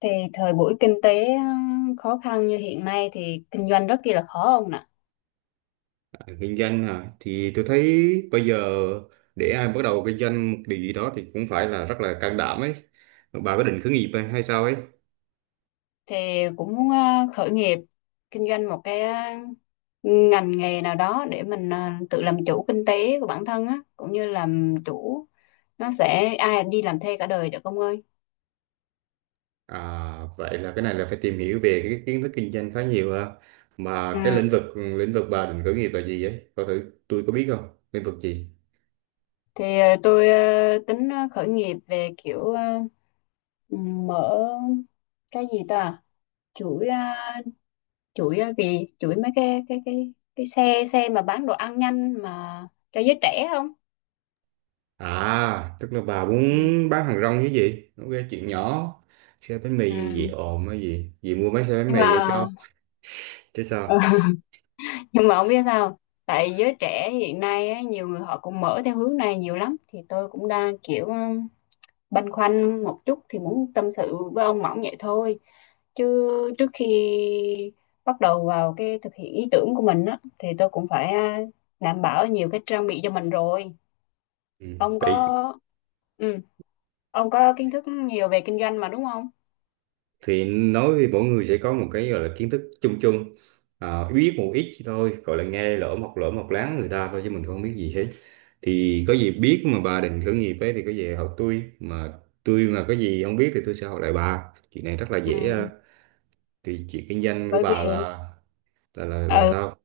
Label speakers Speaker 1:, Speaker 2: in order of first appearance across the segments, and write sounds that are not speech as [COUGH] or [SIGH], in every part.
Speaker 1: Thì thời buổi kinh tế khó khăn như hiện nay thì kinh doanh rất kia là khó ông nè.
Speaker 2: À, kinh doanh hả? Thì tôi thấy bây giờ để ai bắt đầu kinh doanh một điều gì đó thì cũng phải là rất là can đảm ấy. Bà có định khởi nghiệp hay hay sao ấy?
Speaker 1: Thì cũng muốn khởi nghiệp, kinh doanh một cái ngành nghề nào đó để mình tự làm chủ kinh tế của bản thân á, cũng như làm chủ. Nó sẽ, ai đi làm thuê cả đời được ông ơi.
Speaker 2: À, vậy là cái này là phải tìm hiểu về cái kiến thức kinh doanh khá nhiều ha.
Speaker 1: Ừ.
Speaker 2: Mà cái lĩnh vực bà định khởi nghiệp là gì ấy? Coi thử tôi có biết không? Lĩnh vực gì?
Speaker 1: Thì tôi tính khởi nghiệp về kiểu, mở cái gì ta? Chuỗi ờ, gì chuỗi mấy cái xe xe mà bán đồ ăn nhanh mà cho giới trẻ không,
Speaker 2: À, tức là bà
Speaker 1: ừ.
Speaker 2: muốn bán hàng rong chứ gì? Ok, chuyện nhỏ. Xe bánh mì
Speaker 1: Ừ.
Speaker 2: gì gì ồn hay gì? Gì mua mấy xe bánh
Speaker 1: Nhưng
Speaker 2: mì
Speaker 1: mà
Speaker 2: để cho chứ sao?
Speaker 1: [LAUGHS] nhưng mà không biết sao. Tại giới trẻ hiện nay á, nhiều người họ cũng mở theo hướng này nhiều lắm, thì tôi cũng đang kiểu, băn khoăn một chút, thì muốn tâm sự với ông Mỏng vậy thôi, chứ trước khi bắt đầu vào cái thực hiện ý tưởng của mình á, thì tôi cũng phải, đảm bảo nhiều cái trang bị cho mình rồi.
Speaker 2: Ừ.
Speaker 1: ông
Speaker 2: Vậy
Speaker 1: có ừ ông có kiến thức nhiều về kinh doanh mà, đúng không?
Speaker 2: thì nói với mỗi người sẽ có một cái gọi là kiến thức chung chung, à, biết một ít thôi gọi là nghe lỡ mọc láng người ta thôi chứ mình không biết gì hết. Thì có gì biết mà bà định khởi nghiệp ấy thì có gì học tôi, mà tôi mà có gì không biết thì tôi sẽ học lại bà, chuyện này rất là
Speaker 1: Ừ.
Speaker 2: dễ à. Thì chuyện kinh doanh của
Speaker 1: Bởi vì,
Speaker 2: bà là là
Speaker 1: ừ,
Speaker 2: sao?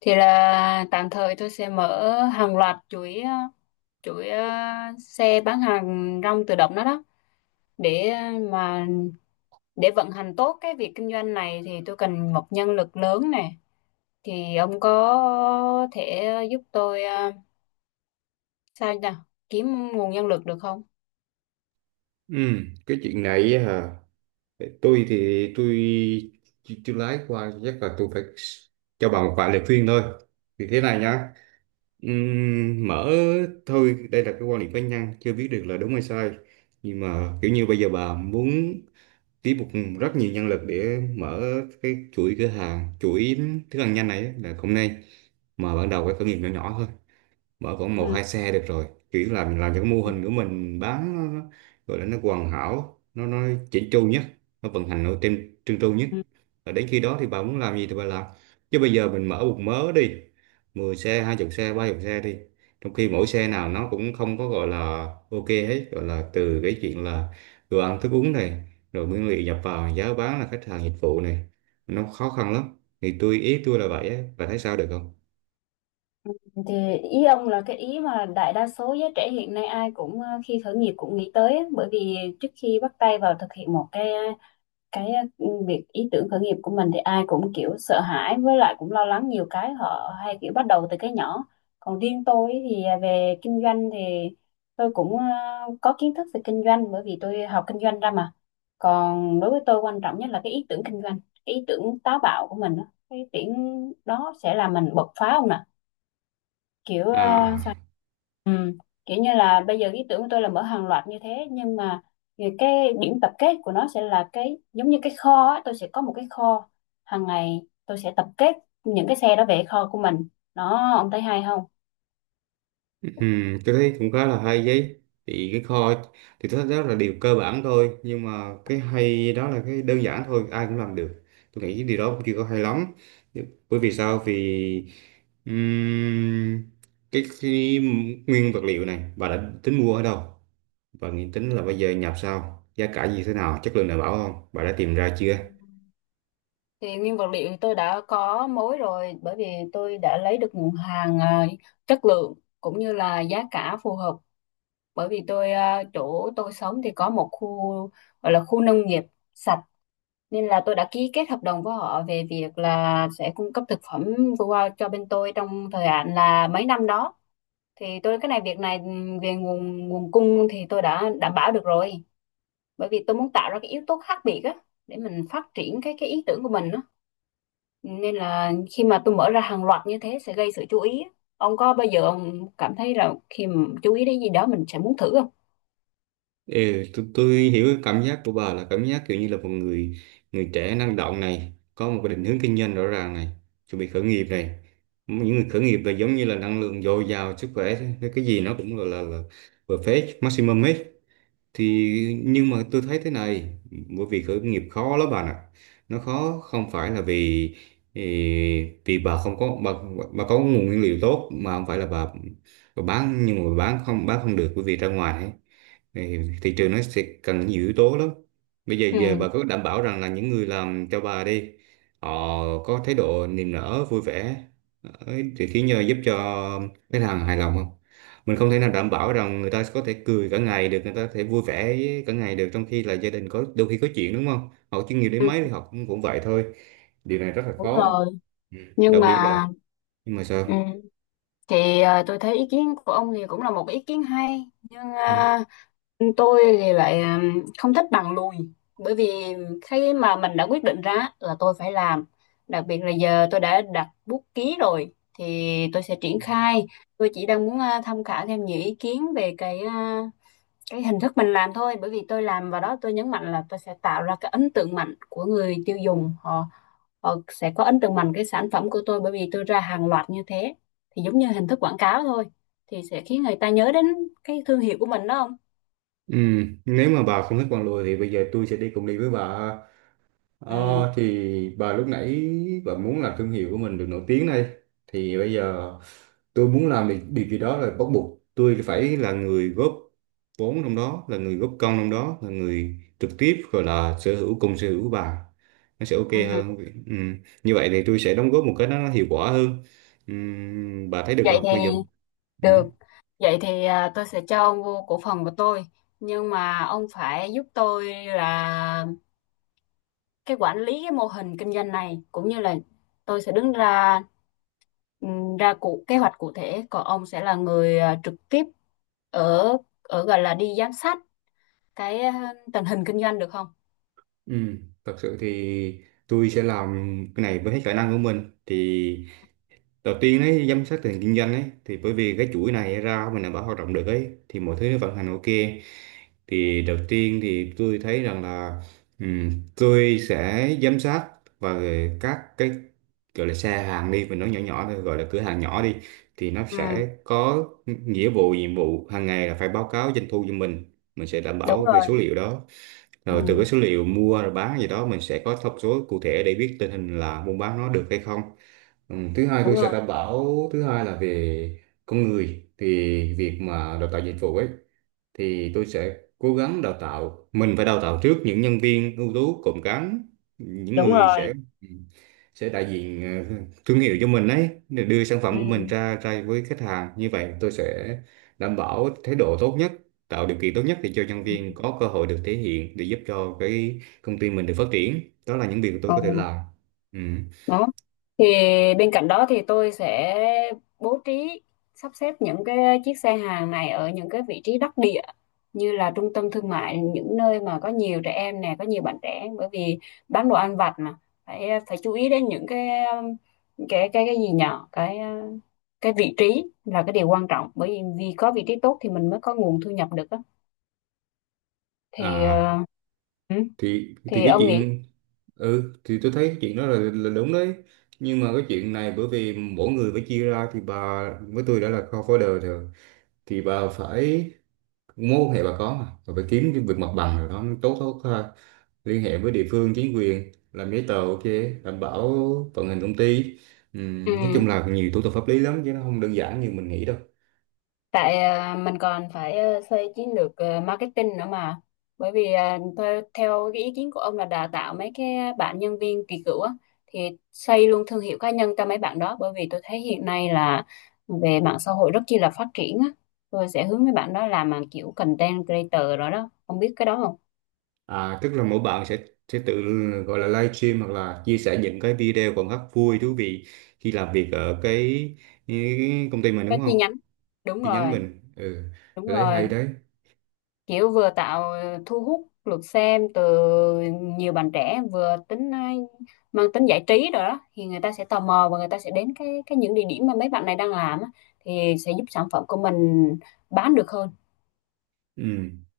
Speaker 1: thì là tạm thời tôi sẽ mở hàng loạt chuỗi, chuỗi ờ, xe bán hàng rong tự động đó đó. Để ờ, mà Để vận hành tốt cái việc kinh doanh này thì tôi cần một nhân lực lớn nè. Thì ông có thể giúp tôi, sao nhỉ? Kiếm nguồn nhân lực được không?
Speaker 2: Ừ, cái chuyện này á hả, tôi thì tôi lái qua chắc là tôi phải cho bà một vài lời khuyên thôi. Thì thế này nhá. Mở, thôi đây là cái quan điểm cá nhân chưa biết được là đúng hay sai, nhưng mà kiểu như bây giờ bà muốn tiếp một rất nhiều nhân lực để mở cái chuỗi cửa hàng chuỗi thức ăn nhanh này á, là không nên. Mà ban đầu cái khởi nghiệp nhỏ nhỏ thôi, mở khoảng
Speaker 1: Ừ.
Speaker 2: một hai xe được rồi, kiểu là mình làm cho cái mô hình của mình bán nó, nó gọi là nó hoàn hảo nó chỉnh chu nhất, nó vận hành nó trên trơn tru nhất.
Speaker 1: Ừ.
Speaker 2: Và đến khi đó thì bà muốn làm gì thì bà làm, chứ bây giờ mình mở một mớ đi, 10 xe hai chục xe ba chục xe đi, trong khi mỗi xe nào nó cũng không có gọi là ok hết, gọi là từ cái chuyện là đồ ăn thức uống này rồi nguyên liệu nhập vào giá bán là khách hàng dịch vụ này, nó khó khăn lắm. Thì tôi ý tôi là vậy á, bà thấy sao được không?
Speaker 1: Ừ, thì ý ông là cái ý mà đại đa số giới trẻ hiện nay ai cũng, khi khởi nghiệp cũng nghĩ tới á. Bởi vì trước khi bắt tay vào thực hiện một cái việc ý tưởng khởi nghiệp của mình, thì ai cũng kiểu sợ hãi, với lại cũng lo lắng nhiều cái họ hay kiểu bắt đầu từ cái nhỏ. Còn riêng tôi ấy thì về kinh doanh thì tôi cũng, có kiến thức về kinh doanh, bởi vì tôi học kinh doanh ra mà. Còn đối với tôi, quan trọng nhất là cái ý tưởng kinh doanh, cái ý tưởng táo bạo của mình á. Cái ý tưởng đó sẽ làm mình bật phá không nè, kiểu, sao,
Speaker 2: À.
Speaker 1: ừ. Kiểu như là bây giờ ý tưởng của tôi là mở hàng loạt như thế, nhưng mà cái điểm tập kết của nó sẽ là cái giống như cái kho á. Tôi sẽ có một cái kho, hàng ngày tôi sẽ tập kết những cái xe đó về kho của mình. Đó, ông thấy hay không?
Speaker 2: Ừ, tôi thấy cũng khá là hay đấy. Thì cái kho thì tôi thấy đó là điều cơ bản thôi, nhưng mà cái hay đó là cái đơn giản thôi ai cũng làm được, tôi nghĩ cái điều đó cũng chưa có hay lắm. Bởi vì sao, vì ừm, cái nguyên vật liệu này bà đã tính mua ở đâu, và nghĩ tính là bây giờ nhập sao giá cả như thế nào chất lượng đảm bảo không, bà đã tìm ra chưa?
Speaker 1: Thì nguyên vật liệu tôi đã có mối rồi, bởi vì tôi đã lấy được nguồn hàng, chất lượng cũng như là giá cả phù hợp. Bởi vì tôi, chỗ tôi sống thì có một khu gọi là khu nông nghiệp sạch. Nên là tôi đã ký kết hợp đồng với họ về việc là sẽ cung cấp thực phẩm vừa qua cho bên tôi trong thời hạn là mấy năm đó. Thì tôi, cái này việc này, về nguồn nguồn cung thì tôi đã đảm bảo được rồi. Bởi vì tôi muốn tạo ra cái yếu tố khác biệt á, để mình phát triển cái ý tưởng của mình á. Nên là khi mà tôi mở ra hàng loạt như thế sẽ gây sự chú ý á. Ông có bao giờ ông cảm thấy là khi mà chú ý đến gì đó, mình sẽ muốn thử không?
Speaker 2: Ừ, tôi hiểu cái cảm giác của bà là cảm giác kiểu như là một người người trẻ năng động này, có một cái định hướng kinh doanh rõ ràng này, chuẩn bị khởi nghiệp này. Những người khởi nghiệp là giống như là năng lượng dồi dào sức khỏe thế, cái gì nó cũng là perfect maximum hết. Thì nhưng mà tôi thấy thế này, bởi vì khởi nghiệp khó lắm bà ạ. Nó khó không phải là vì ì, vì bà không có bà có nguồn nguyên liệu tốt mà không phải là bà bán, nhưng mà bán không được, bởi vì ra ngoài ấy, thì thị trường nó sẽ cần nhiều yếu tố lắm. Bây giờ
Speaker 1: Ừ.
Speaker 2: giờ bà có đảm bảo rằng là những người làm cho bà đi, họ có thái độ niềm nở vui vẻ ấy, thì khiến nhờ giúp cho khách hàng hài lòng không? Mình không thể nào đảm bảo rằng người ta có thể cười cả ngày được, người ta có thể vui vẻ với cả ngày được, trong khi là gia đình có đôi khi có chuyện đúng không? Họ chuyên nghiệp đến
Speaker 1: Ừ,
Speaker 2: mấy thì họ cũng cũng vậy thôi. Điều này rất là
Speaker 1: đúng
Speaker 2: khó.
Speaker 1: rồi.
Speaker 2: Ừ.
Speaker 1: Nhưng
Speaker 2: Đặc biệt là,
Speaker 1: mà,
Speaker 2: nhưng mà
Speaker 1: ừ,
Speaker 2: sao?
Speaker 1: thì tôi thấy ý kiến của ông thì cũng là một ý kiến hay, nhưng
Speaker 2: Ừ.
Speaker 1: tôi thì lại, không thích bằng lùi. Bởi vì khi mà mình đã quyết định ra là tôi phải làm, đặc biệt là giờ tôi đã đặt bút ký rồi, thì tôi sẽ triển khai. Tôi chỉ đang muốn, tham khảo thêm nhiều ý kiến về cái hình thức mình làm thôi. Bởi vì tôi làm vào đó, tôi nhấn mạnh là tôi sẽ tạo ra cái ấn tượng mạnh của người tiêu dùng, họ họ sẽ có ấn tượng mạnh cái sản phẩm của tôi. Bởi vì tôi ra hàng loạt như thế thì giống như hình thức quảng cáo thôi, thì sẽ khiến người ta nhớ đến cái thương hiệu của mình, đó không?
Speaker 2: Ừ. Nếu mà bà không thích con lùi thì bây giờ tôi sẽ đi với bà. Ờ,
Speaker 1: Ừ,
Speaker 2: thì bà lúc nãy bà muốn làm thương hiệu của mình được nổi tiếng đây, thì bây giờ tôi muốn làm thì điều gì đó là bắt buộc tôi phải là người góp vốn trong đó, là người góp công trong đó, là người trực tiếp gọi là sở hữu cùng sở hữu bà, nó sẽ ok
Speaker 1: ừ.
Speaker 2: hơn. Ừ. Như vậy thì tôi sẽ đóng góp một cái nó hiệu quả hơn. Ừ. Bà thấy được
Speaker 1: Vậy
Speaker 2: không
Speaker 1: thì
Speaker 2: bây giờ? Ừ.
Speaker 1: được. Vậy thì, tôi sẽ cho ông vô cổ phần của tôi. Nhưng mà ông phải giúp tôi là cái quản lý cái mô hình kinh doanh này, cũng như là tôi sẽ đứng ra, ra cụ kế hoạch cụ thể. Còn ông sẽ là người, trực tiếp ở ở gọi là đi giám sát cái tình hình kinh doanh, được không?
Speaker 2: Ừ. Thật sự thì tôi sẽ làm cái này với hết khả năng của mình. Thì đầu tiên ấy, giám sát tình hình kinh doanh ấy, thì bởi vì cái chuỗi này ra mình đảm bảo hoạt động được ấy, thì mọi thứ nó vận hành ok. Thì đầu tiên thì tôi thấy rằng là ừm, tôi sẽ giám sát và các cái gọi là xe hàng đi, mình nói nhỏ nhỏ thôi, gọi là cửa hàng nhỏ đi, thì nó
Speaker 1: Ừ,
Speaker 2: sẽ có nghĩa vụ nhiệm vụ hàng ngày là phải báo cáo doanh thu cho mình sẽ đảm
Speaker 1: đúng
Speaker 2: bảo về
Speaker 1: rồi.
Speaker 2: số liệu đó,
Speaker 1: Ừ,
Speaker 2: rồi từ cái số liệu mua rồi bán gì đó mình sẽ có thông số cụ thể để biết tình hình là buôn bán nó được hay không. Ừ, thứ hai
Speaker 1: đúng
Speaker 2: tôi sẽ
Speaker 1: rồi,
Speaker 2: đảm bảo, thứ hai là về con người, thì việc mà đào tạo dịch vụ ấy thì tôi sẽ cố gắng đào tạo, mình phải đào tạo trước những nhân viên ưu tú cộm cán, những
Speaker 1: đúng
Speaker 2: người
Speaker 1: rồi.
Speaker 2: sẽ đại diện ờ, thương hiệu cho mình ấy, để đưa sản phẩm
Speaker 1: Ừ.
Speaker 2: của mình ra ra với khách hàng. Như vậy tôi sẽ đảm bảo thái độ tốt nhất, tạo điều kiện tốt nhất để cho nhân viên có cơ hội được thể hiện, để giúp cho cái công ty mình được phát triển. Đó là những việc tôi
Speaker 1: Ừ.
Speaker 2: có thể làm. Ừ.
Speaker 1: Đó, thì bên cạnh đó thì tôi sẽ bố trí, sắp xếp những cái chiếc xe hàng này ở những cái vị trí đắc địa, như là trung tâm thương mại, những nơi mà có nhiều trẻ em nè, có nhiều bạn trẻ. Bởi vì bán đồ ăn vặt mà, phải phải chú ý đến những cái cái gì nhỏ cái vị trí là cái điều quan trọng. Bởi vì vì có vị trí tốt thì mình mới có nguồn thu nhập được á. Thì,
Speaker 2: À,
Speaker 1: ừ,
Speaker 2: thì
Speaker 1: thì
Speaker 2: cái
Speaker 1: ông nghĩ.
Speaker 2: chuyện, ừ thì tôi thấy cái chuyện đó là đúng đấy. Nhưng mà cái chuyện này bởi vì mỗi người phải chia ra, thì bà với tôi đã là co-founder rồi, thì bà phải, mối quan hệ bà có mà, bà phải kiếm cái việc mặt bằng rồi đó, tốt tốt ha, liên hệ với địa phương chính quyền làm giấy tờ ok, đảm bảo vận hành công ty. Nói
Speaker 1: Ừ,
Speaker 2: chung là nhiều thủ tục pháp lý lắm chứ nó không đơn giản như mình nghĩ đâu.
Speaker 1: tại mình còn phải, xây chiến lược, marketing nữa mà. Bởi vì theo cái ý kiến của ông là đào tạo mấy cái bạn nhân viên kỳ cựu á, thì xây luôn thương hiệu cá nhân cho mấy bạn đó. Bởi vì tôi thấy hiện nay là về mạng xã hội rất chi là phát triển á. Tôi sẽ hướng mấy bạn đó làm mà kiểu content creator rồi đó, ông biết cái đó không?
Speaker 2: À, tức là mỗi bạn sẽ tự gọi là live stream hoặc là chia sẻ những cái video còn rất vui thú vị khi làm việc ở cái công ty mình
Speaker 1: Cái
Speaker 2: đúng
Speaker 1: chi
Speaker 2: không?
Speaker 1: nhánh. Đúng
Speaker 2: Chi nhánh
Speaker 1: rồi.
Speaker 2: mình. Ừ,
Speaker 1: Đúng
Speaker 2: tôi thấy hay
Speaker 1: rồi.
Speaker 2: đấy.
Speaker 1: Kiểu vừa tạo thu hút lượt xem từ nhiều bạn trẻ, vừa tính, mang tính giải trí rồi đó, thì người ta sẽ tò mò và người ta sẽ đến cái những địa điểm mà mấy bạn này đang làm á, thì sẽ giúp sản phẩm của mình bán được hơn.
Speaker 2: Ừ.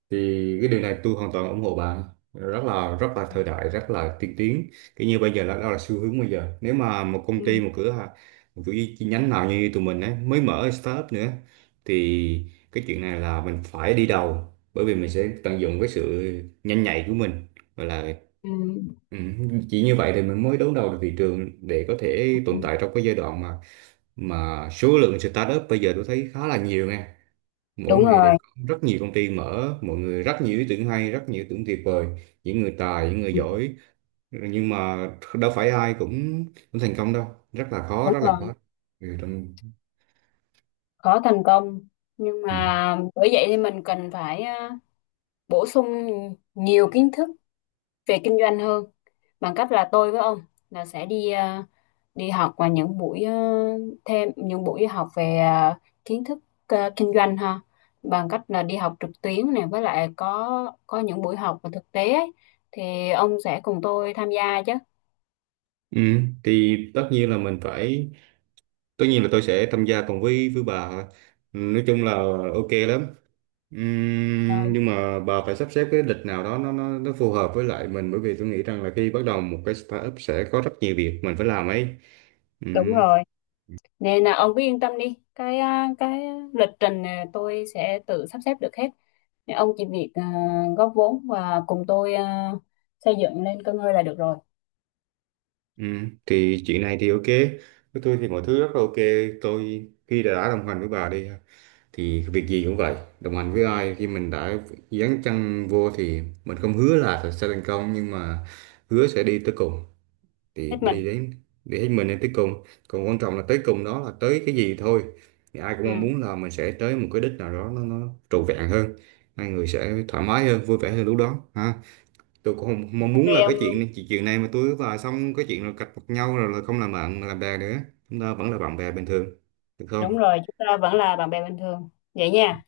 Speaker 2: Thì cái điều này tôi hoàn toàn ủng hộ bà. Rất là thời đại, rất là tiên tiến, cái như bây giờ là đó là xu hướng bây giờ. Nếu mà một công
Speaker 1: Ừ.
Speaker 2: ty, một cửa hàng, một chủ chi nhánh nào như tụi mình ấy mới mở startup nữa, thì cái chuyện này là mình phải đi đầu, bởi vì mình sẽ tận dụng cái sự nhanh nhạy của mình và là,
Speaker 1: Ừ.
Speaker 2: ừ, chỉ như vậy thì mình mới đấu đầu được thị trường để có thể tồn
Speaker 1: Ừ,
Speaker 2: tại trong cái giai đoạn mà số lượng startup bây giờ tôi thấy khá là nhiều nha. Mỗi
Speaker 1: đúng
Speaker 2: ngày đều
Speaker 1: rồi.
Speaker 2: có rất nhiều công ty mở, mọi người rất nhiều ý tưởng hay, rất nhiều ý tưởng tuyệt vời, những người tài những người
Speaker 1: Ừ,
Speaker 2: giỏi, nhưng mà đâu phải ai cũng cũng thành công đâu. rất là khó
Speaker 1: đúng
Speaker 2: rất là
Speaker 1: rồi,
Speaker 2: khó Ừ, trong...
Speaker 1: khó thành công. Nhưng
Speaker 2: Ừ.
Speaker 1: mà bởi vậy thì mình cần phải, bổ sung nhiều kiến thức về kinh doanh hơn, bằng cách là tôi với ông là sẽ đi, đi học và những buổi, thêm những buổi học về, kiến thức, kinh doanh ha. Bằng cách là đi học trực tuyến này, với lại có những buổi học và thực tế ấy, thì ông sẽ cùng tôi tham gia chứ?
Speaker 2: Ừ, thì tất nhiên là mình phải, tất nhiên là tôi sẽ tham gia cùng với bà thôi. Ừ, nói chung là ok lắm.
Speaker 1: Rồi,
Speaker 2: Nhưng mà bà phải sắp xếp cái lịch nào đó nó phù hợp với lại mình, bởi vì tôi nghĩ rằng là khi bắt đầu một cái startup sẽ có rất nhiều việc mình phải làm ấy.
Speaker 1: đúng
Speaker 2: Ừm.
Speaker 1: rồi, nên là ông cứ yên tâm đi. Cái lịch trình này tôi sẽ tự sắp xếp được hết. Nên ông chỉ việc, góp vốn và cùng tôi, xây dựng lên cơ ngơi là được rồi.
Speaker 2: Ừ, thì chuyện này thì ok, với tôi thì mọi thứ rất là ok. Tôi khi đã đồng hành với bà đi thì việc gì cũng vậy, đồng hành với ai khi mình đã dấn chân vô thì mình không hứa là sẽ thành công, nhưng mà hứa sẽ đi tới cùng. Thì
Speaker 1: Hết
Speaker 2: đi
Speaker 1: mình.
Speaker 2: đến, đi hết mình đến tới cùng, còn quan trọng là tới cùng đó là tới cái gì thôi. Thì ai cũng
Speaker 1: Ừ.
Speaker 2: mong muốn là mình sẽ tới một cái đích nào đó nó trọn vẹn hơn, hai người sẽ thoải mái hơn vui vẻ hơn lúc đó ha. Tôi cũng không mong
Speaker 1: OK
Speaker 2: muốn là cái
Speaker 1: ông luôn.
Speaker 2: chuyện chuyện chuyện này mà tôi và xong cái chuyện là cạch mặt nhau rồi là không làm bạn làm bè nữa. Chúng ta vẫn là bạn bè bình thường, được
Speaker 1: Đúng
Speaker 2: không?
Speaker 1: rồi, chúng ta vẫn là bạn bè bình thường vậy nha.